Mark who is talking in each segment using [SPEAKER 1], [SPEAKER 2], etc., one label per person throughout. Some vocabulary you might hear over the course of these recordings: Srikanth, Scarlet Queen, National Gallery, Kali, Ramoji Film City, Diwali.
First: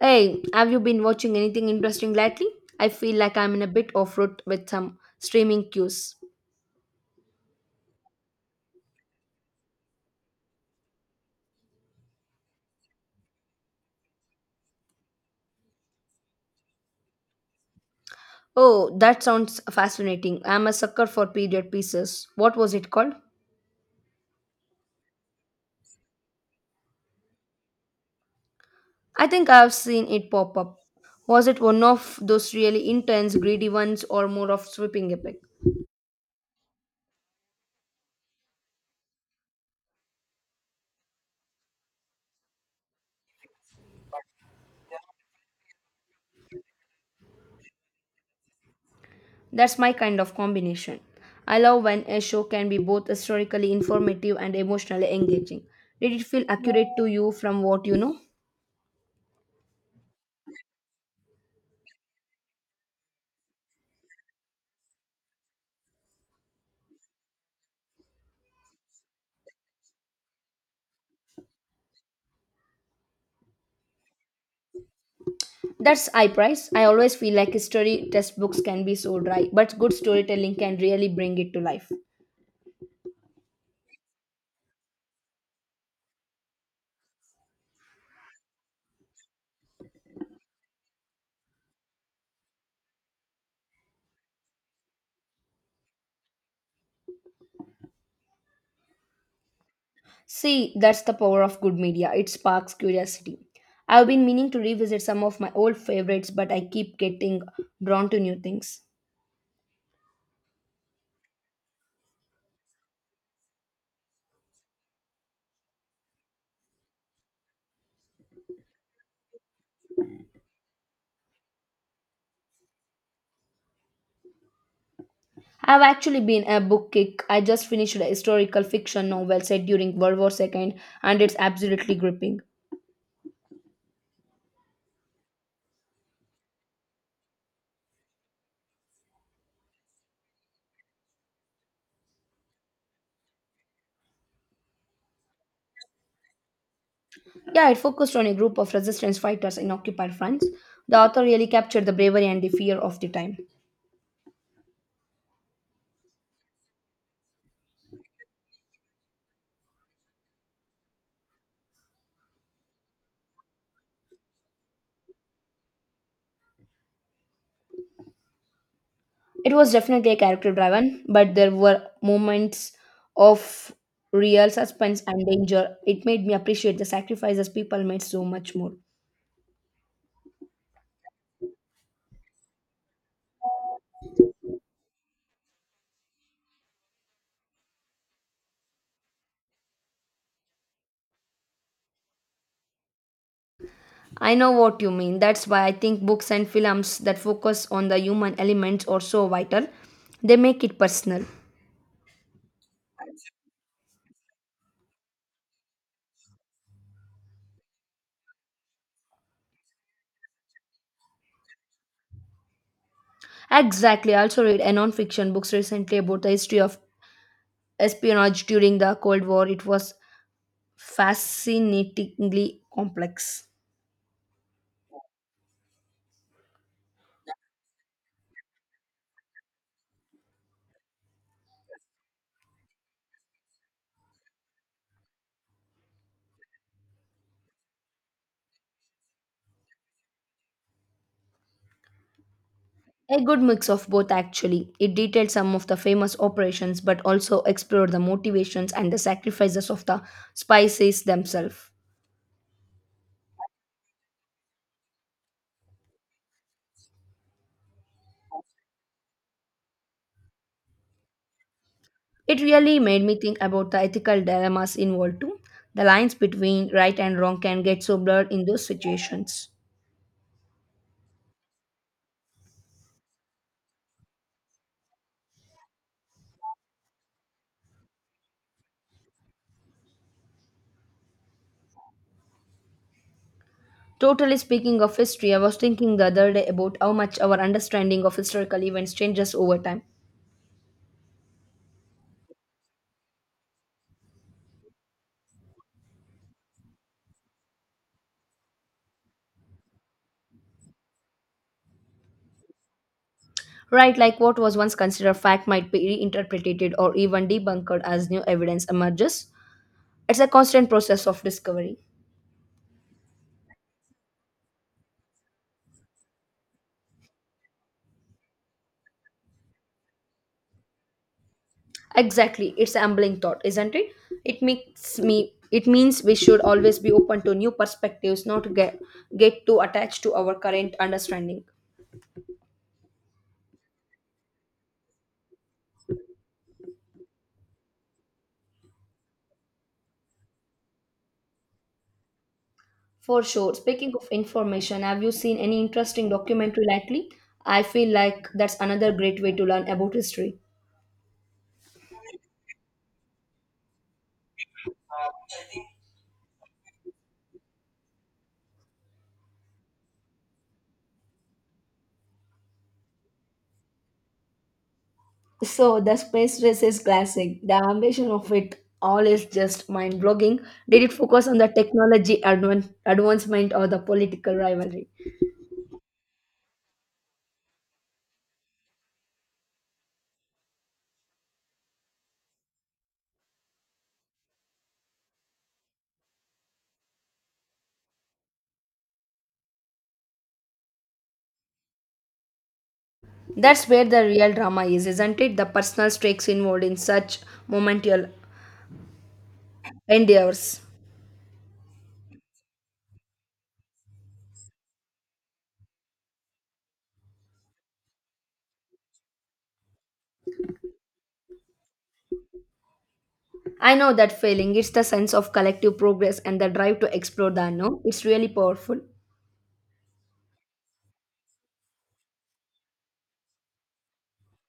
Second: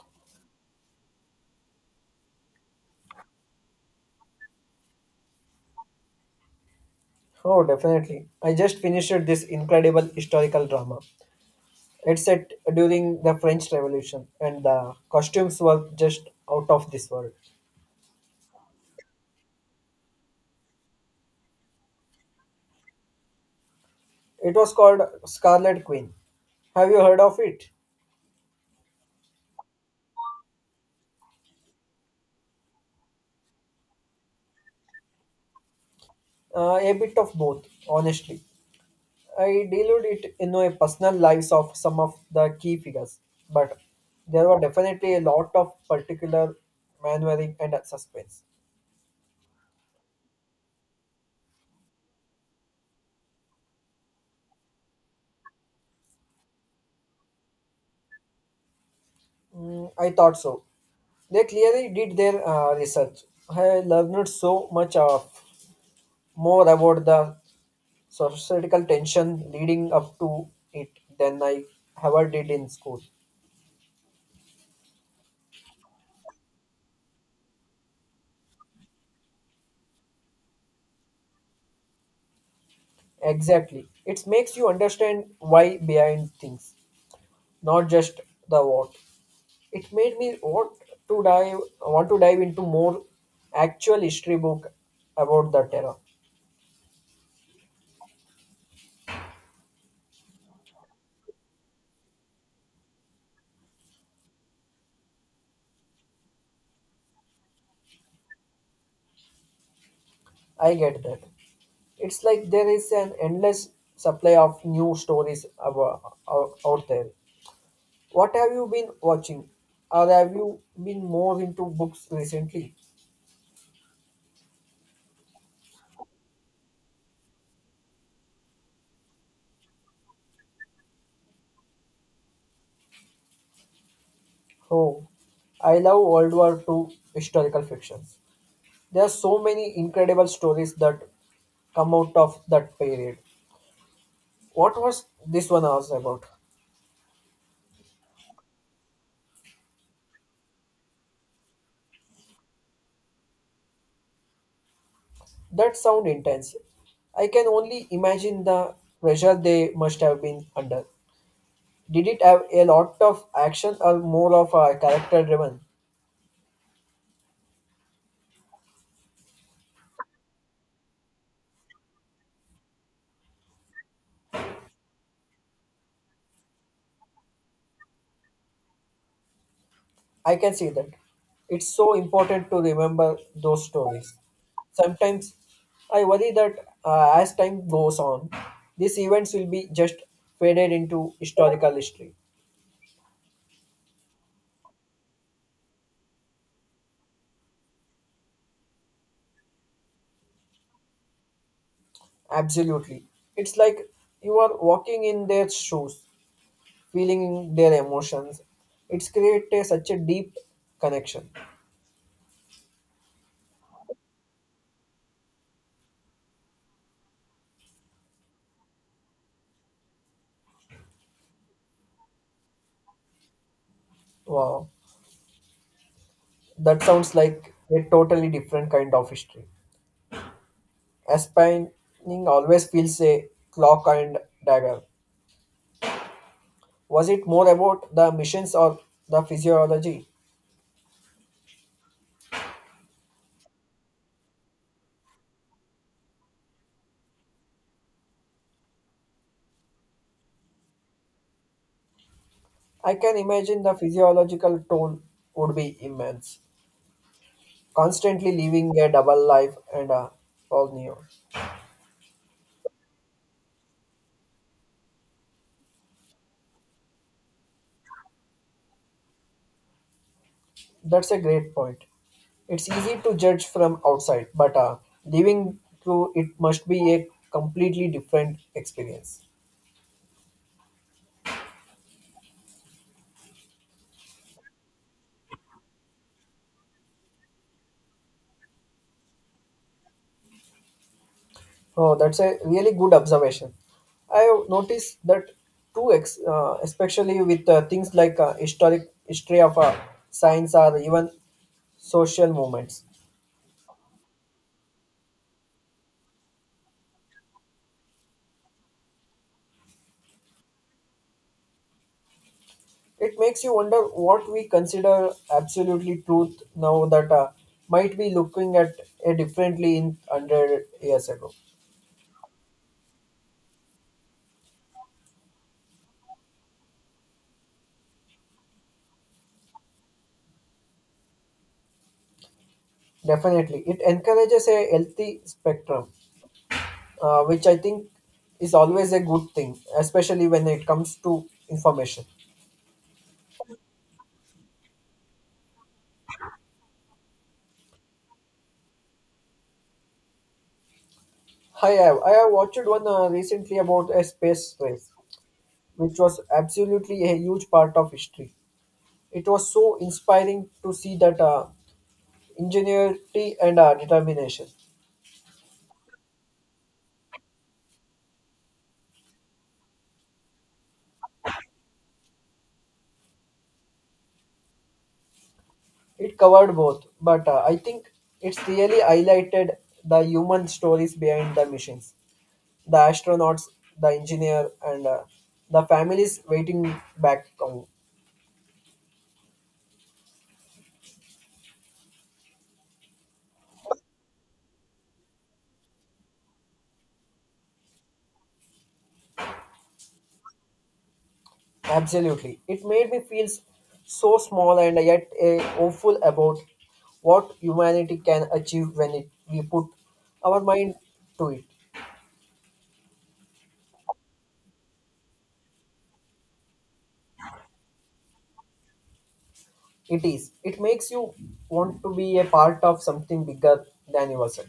[SPEAKER 1] Hey, have you been watching anything interesting lately? I feel like I'm in a bit off route with some streaming cues.
[SPEAKER 2] Oh, definitely. I just finished this incredible historical drama. It's set during the French Revolution, and the costumes were just out of this world.
[SPEAKER 1] Oh, that sounds fascinating. I'm a sucker for period pieces. What was it called?
[SPEAKER 2] It was called Scarlet Queen. Have you heard of it?
[SPEAKER 1] I think I've seen it pop up. Was it one of those really intense, greedy ones or more of sweeping epic?
[SPEAKER 2] A bit of both, honestly. I delved it in a personal lives of some of the key figures, but there were definitely a lot of particular maneuvering and suspense.
[SPEAKER 1] That's my kind of combination. I love when a show can be both historically informative and emotionally engaging. Did it feel accurate to you from what you know?
[SPEAKER 2] Mm, I thought so. They clearly did their research. I learned so much of more about the societal tension leading up to it than I ever did in school.
[SPEAKER 1] That's high price. I always feel like history textbooks can be so dry, but good storytelling can really bring it to life.
[SPEAKER 2] Exactly. It makes you understand why behind things, not just the what. It made me want to dive into more actual history book about the terror.
[SPEAKER 1] See, that's the power of good media. It sparks curiosity. I've been meaning to revisit some of my old favorites, but I keep getting drawn to new things.
[SPEAKER 2] I get that. It's like there is an endless supply of new stories about, out there. What have you been watching? Or have you been more into books recently?
[SPEAKER 1] I've actually been a book kick. I just finished a historical fiction novel set during World War II, and it's absolutely gripping.
[SPEAKER 2] Oh, I love World War Two historical fictions. There are so many incredible stories that come out of that period. What was this one hours about?
[SPEAKER 1] Yeah, it focused on a group of resistance fighters in occupied France. The author really captured the bravery and the fear of the time.
[SPEAKER 2] That sound intense. I can only imagine the pressure they must have been under. Did it have a lot of action or more of a character driven?
[SPEAKER 1] It was definitely a character driven, but there were moments of real suspense and danger. It made me appreciate the sacrifices people made so much more.
[SPEAKER 2] I can see that. It's so important to remember those stories. Sometimes I worry that as time goes on, these events will be just faded into historical history.
[SPEAKER 1] I know what you mean. That's why I think books and films that focus on the human elements are so vital. They make it personal.
[SPEAKER 2] Absolutely. It's like you are walking in their shoes, feeling their emotions. It's created such a deep connection.
[SPEAKER 1] Exactly. I also read a non-fiction books recently about the history of espionage during the Cold War. It was fascinatingly complex.
[SPEAKER 2] Wow. That sounds like a totally different kind of history. Aspiring always feels a clock and dagger. Was it more about the missions or the physiology?
[SPEAKER 1] A good mix of both, actually. It detailed some of the famous operations but also explored the motivations and the sacrifices of the spices themselves.
[SPEAKER 2] I can imagine the physiological toll would be immense. Constantly living a double life and a all new.
[SPEAKER 1] It really made me think about the ethical dilemmas involved too. The lines between right and wrong can get so blurred in those situations.
[SPEAKER 2] That's a great point. It's easy to judge from outside, but living through it must be a completely different experience.
[SPEAKER 1] Totally speaking of history, I was thinking the other day about how much our understanding of historical events changes over time.
[SPEAKER 2] Oh, that's a really good observation. I have noticed that too, especially with things like historic history of science or even social movements.
[SPEAKER 1] Right, like what was once considered fact might be reinterpreted or even debunked as new evidence emerges. It's a constant process of discovery.
[SPEAKER 2] It makes you wonder what we consider absolutely truth now that might be looking at it differently in 100 years ago.
[SPEAKER 1] Exactly, it's a humbling thought, isn't it? It makes me. It means we should always be open to new perspectives, not to get too attached to our current understanding.
[SPEAKER 2] Definitely, it encourages a healthy spectrum, which I think is always a good thing, especially when it comes to information.
[SPEAKER 1] For sure. Speaking of information, have you seen any interesting documentary lately? I feel like that's another great way to learn about history.
[SPEAKER 2] Hi, I have watched one recently about a space race, which was absolutely a huge part of history. It was so inspiring to see that ingenuity and determination.
[SPEAKER 1] So the space race is classic. The ambition of it all is just mind blogging. Did it focus on the technology advancement or the political rivalry?
[SPEAKER 2] It covered both, but I think it's really highlighted the human stories behind the missions, the astronauts, the engineer, and the families waiting back home.
[SPEAKER 1] That's where the real drama is, isn't it? The personal stakes involved in such momentous endeavors.
[SPEAKER 2] Absolutely. It made me feel so small and yet hopeful about what humanity can achieve when we put our mind to it.
[SPEAKER 1] I know that feeling. It's the sense of collective progress and the drive to explore the unknown. It's really powerful.
[SPEAKER 2] It is. It makes you want to be a part of something bigger than yourself.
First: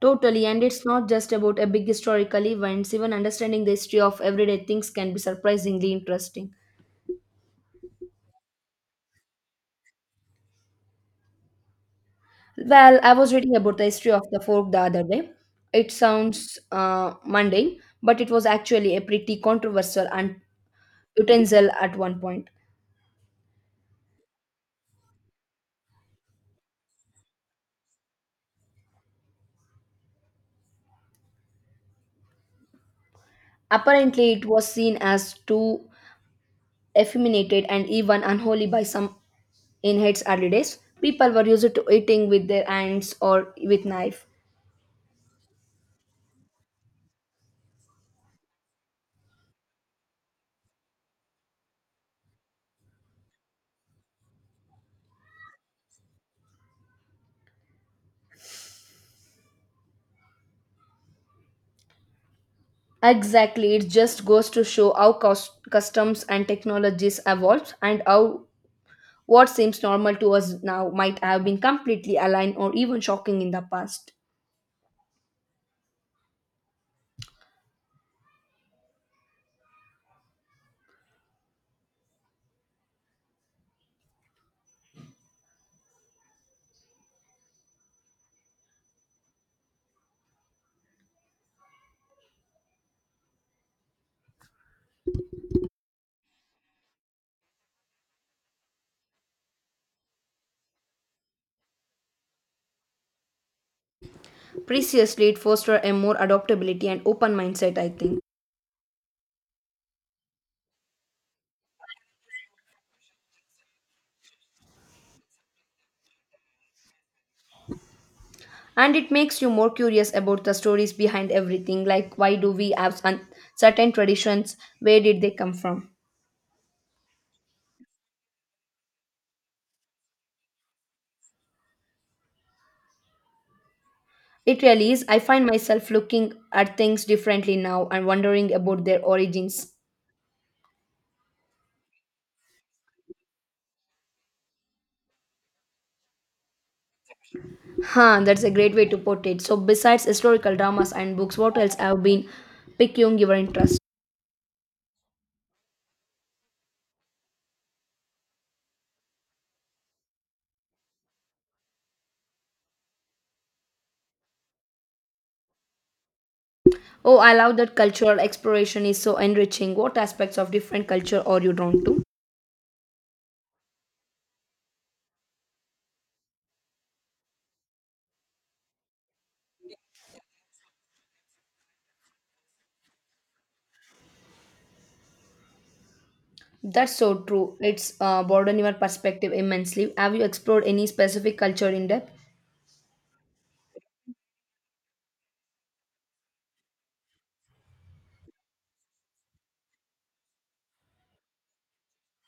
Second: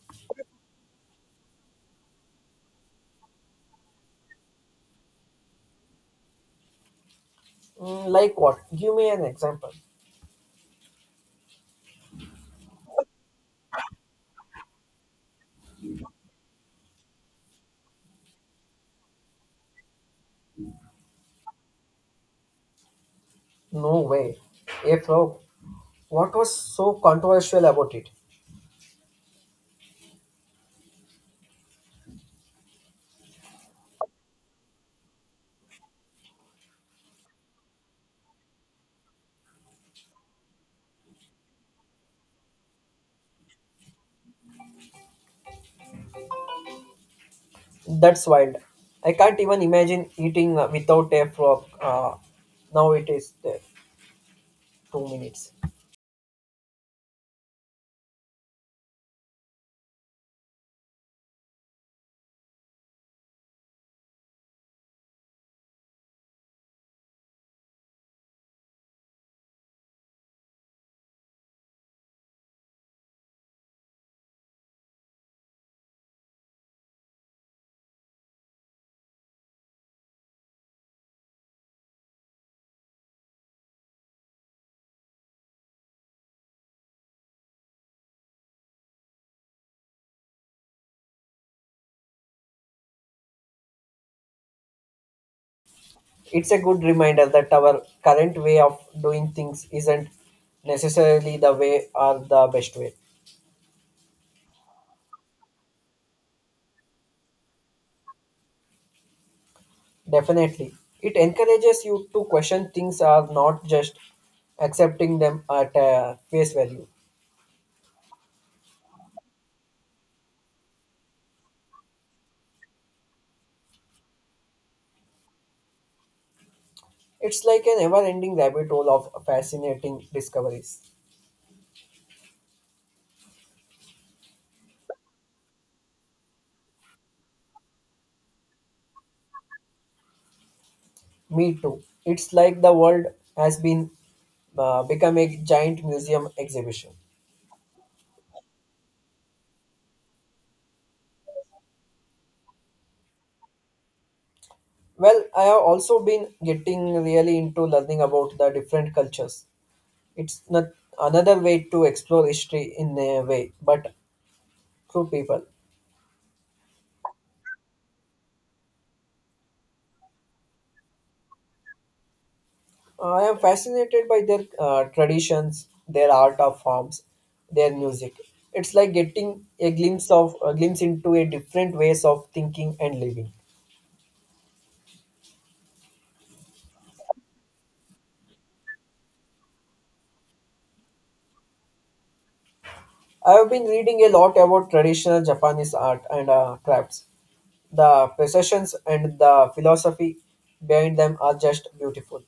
[SPEAKER 1] Totally, and it's not just about a big historical events. Even understanding the history of everyday things can be surprisingly interesting.
[SPEAKER 2] Mm, like what? Give me an example.
[SPEAKER 1] Well, I was reading about the history of the fork the other day. It sounds mundane, but it was actually a pretty controversial utensil at one point.
[SPEAKER 2] No way. A frog. What was so controversial about it?
[SPEAKER 1] Apparently, it was seen as too effeminated and even unholy by some in its early days. People were used to eating with their hands or with knife.
[SPEAKER 2] That's wild. I can't even imagine eating without a frog. Now it is there. 2 minutes.
[SPEAKER 1] Exactly, it just goes to show how customs and technologies evolved and how what seems normal to us now might have been completely aligned or even shocking in the past.
[SPEAKER 2] It's a good reminder that our current way of doing things isn't necessarily the way or the best way.
[SPEAKER 1] Preciously, it fostered a more adaptability and open mindset, I think.
[SPEAKER 2] Definitely. It encourages you to question things are not just accepting them at face value.
[SPEAKER 1] And it makes you more curious about the stories behind everything, like, why do we have certain traditions? Where did they come from?
[SPEAKER 2] It's like a never ending rabbit hole of fascinating discoveries.
[SPEAKER 1] It really is. I find myself looking at things differently now and wondering about their origins.
[SPEAKER 2] Me too. It's like the world has been become a giant museum exhibition.
[SPEAKER 1] Huh, that's a great way to put it. So besides historical dramas and books, what else have been piquing your interest?
[SPEAKER 2] Well, I have also been getting really into learning about the different cultures. It's not another way to explore history in a way, but through people.
[SPEAKER 1] Oh, I love that. Cultural exploration is so enriching. What aspects of different culture are you drawn to?
[SPEAKER 2] I am fascinated by their traditions, their art of forms, their music. It's like getting a glimpse into a different ways of thinking and living.
[SPEAKER 1] That's so true. It's broadened your perspective immensely. Have you explored any specific culture in depth?
[SPEAKER 2] I have been reading a lot about traditional Japanese art and crafts. The processions and the philosophy behind them are just beautiful.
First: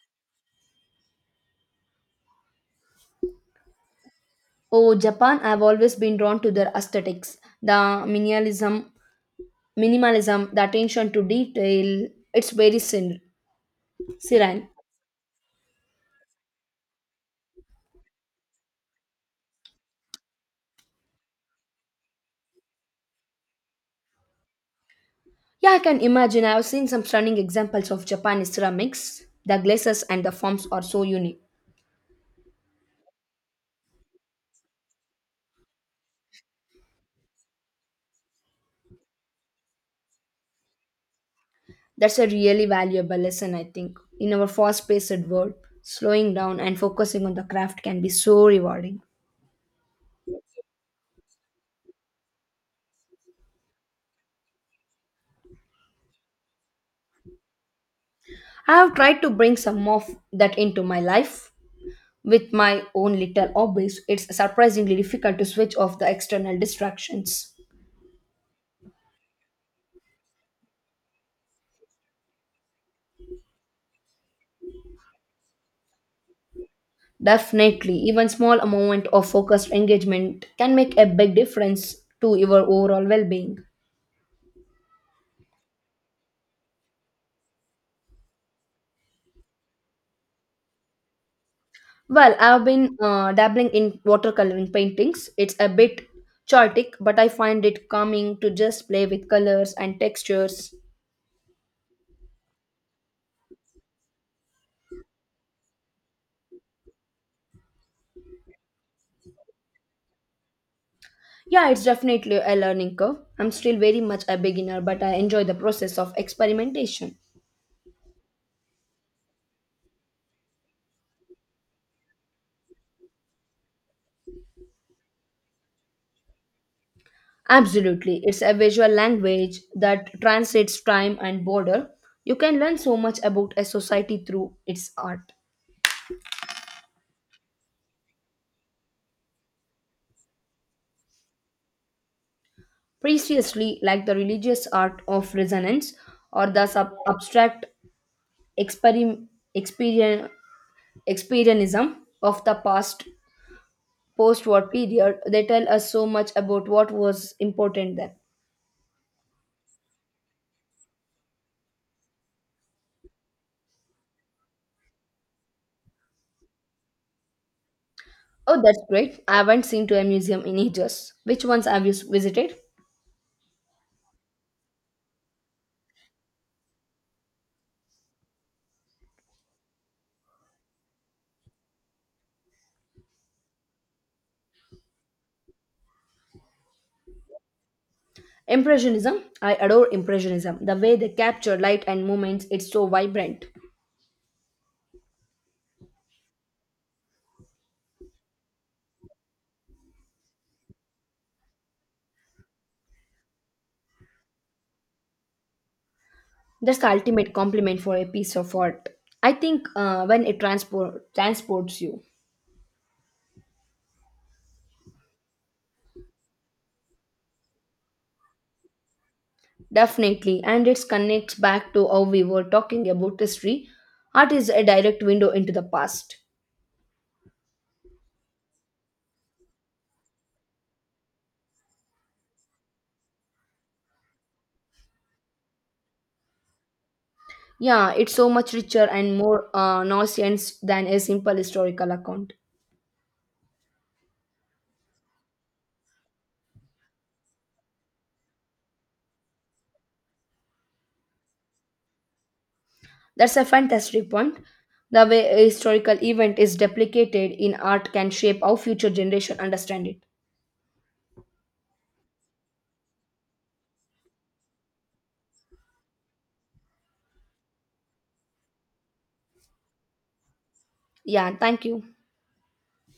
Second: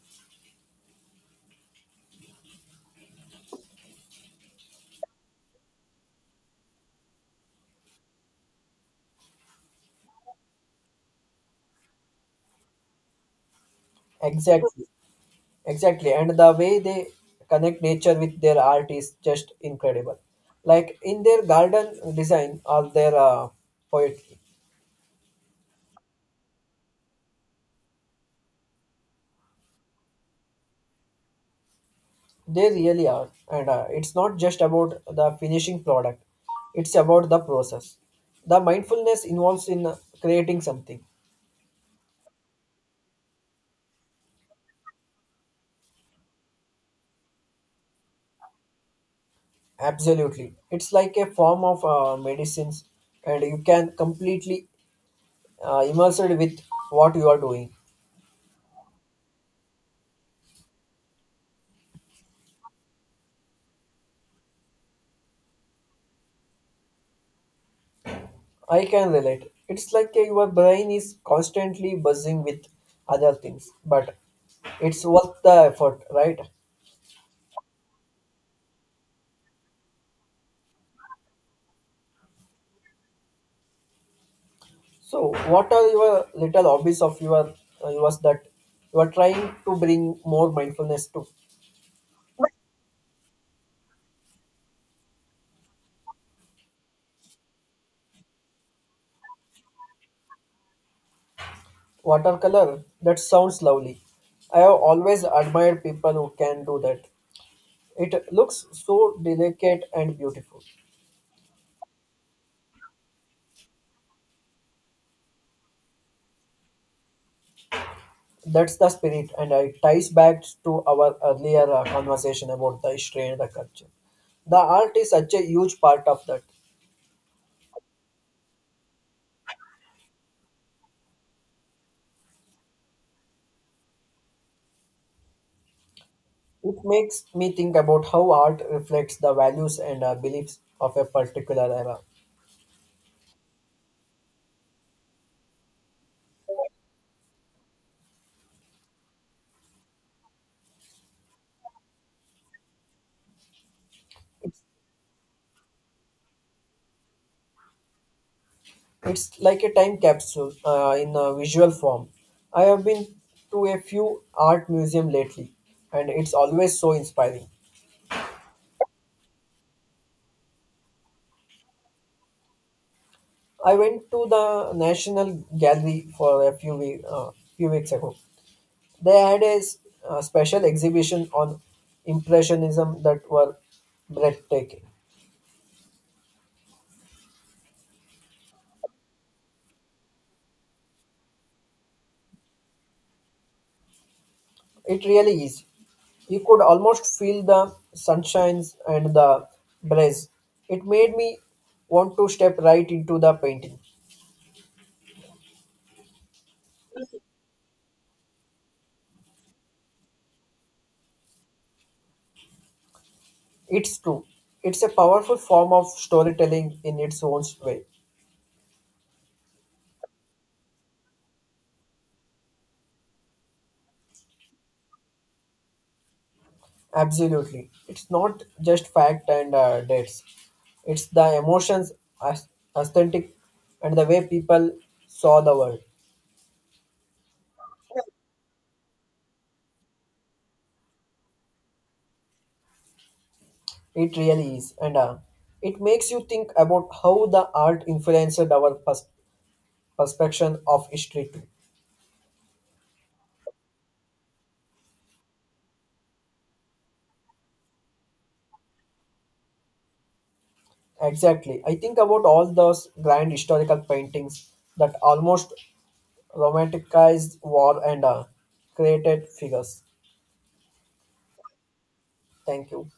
[SPEAKER 1] Oh, Japan! I've always been drawn to their aesthetics, the minimalism, the attention to detail. It's very serene.
[SPEAKER 2] Exactly. Exactly, and the way they connect nature with their art is just incredible. Like in their garden design or their poetry.
[SPEAKER 1] Yeah, I can imagine. I've seen some stunning examples of Japanese ceramics. The glazes and the forms are so unique.
[SPEAKER 2] They really are. And it's not just about the finishing product; it's about the process. The mindfulness involves in creating something.
[SPEAKER 1] That's a really valuable lesson, I think. In our fast-paced world, slowing down and focusing on the craft can be so rewarding.
[SPEAKER 2] Absolutely, it's like a form of medicines, and you can completely immersed with what you are doing.
[SPEAKER 1] I have tried to bring some of that into my life. With my own little hobbies, it's surprisingly difficult to switch off the external distractions.
[SPEAKER 2] I can relate. It's like your brain is constantly buzzing with other things, but it's worth the effort, right?
[SPEAKER 1] Definitely, even small amount of focused engagement can make a big difference to your overall well-being.
[SPEAKER 2] So, what are your little hobbies of your yours that you are trying to bring more mindfulness to?
[SPEAKER 1] Well, I've been dabbling in watercoloring paintings. It's a bit chaotic, but I find it calming to just play with colors and textures.
[SPEAKER 2] Watercolor. That sounds lovely. I have always admired people who can do that. It looks so delicate and beautiful.
[SPEAKER 1] Yeah, it's definitely a learning curve. I'm still very much a beginner, but I enjoy the process of experimentation.
[SPEAKER 2] That's the spirit, and it ties back to our earlier conversation about the history and the culture. The art is such a huge part of that.
[SPEAKER 1] Absolutely. It's a visual language that translates time and border. You can learn so much about a society through its art.
[SPEAKER 2] It makes me think about how art reflects the values and beliefs of a particular era.
[SPEAKER 1] Preciously, like the religious art of resonance or the abstract experim- experien- experienism of the past post
[SPEAKER 2] It's,
[SPEAKER 1] war period, they tell us so much about what was important then.
[SPEAKER 2] it's like a time capsule in a visual form. I have been to a few art museum lately, and it's always so inspiring.
[SPEAKER 1] Oh, that's great. I haven't seen to a museum in ages. Which ones have you visited?
[SPEAKER 2] I went to the National Gallery for a few weeks ago. They had a special exhibition on Impressionism that were breathtaking.
[SPEAKER 1] Impressionism. I adore Impressionism. The way they capture light and movements, it's so vibrant.
[SPEAKER 2] It really is. You could almost feel the sunshines and the breeze. It made me want to step right into the painting.
[SPEAKER 1] That's the ultimate compliment for a piece of art. I think when it transports you.
[SPEAKER 2] It's true. It's a powerful form of storytelling in its own way.
[SPEAKER 1] Definitely. And it connects back to how we were talking about history. Art is a direct window into the past.
[SPEAKER 2] Absolutely. It's not just fact and dates. It's the emotions, as- aesthetic, and the way people saw the world.
[SPEAKER 1] Yeah, it's so much richer and more nauseous than a simple historical account.
[SPEAKER 2] It really is, and it makes you think about how the art influenced our perception of history too.
[SPEAKER 1] That's a fantastic point. The way a historical event is duplicated in art can shape how future generations understand it.
[SPEAKER 2] Exactly, I think about all those grand historical paintings that almost romanticized war and created figures.
[SPEAKER 1] Yeah, thank you.
[SPEAKER 2] Thank you.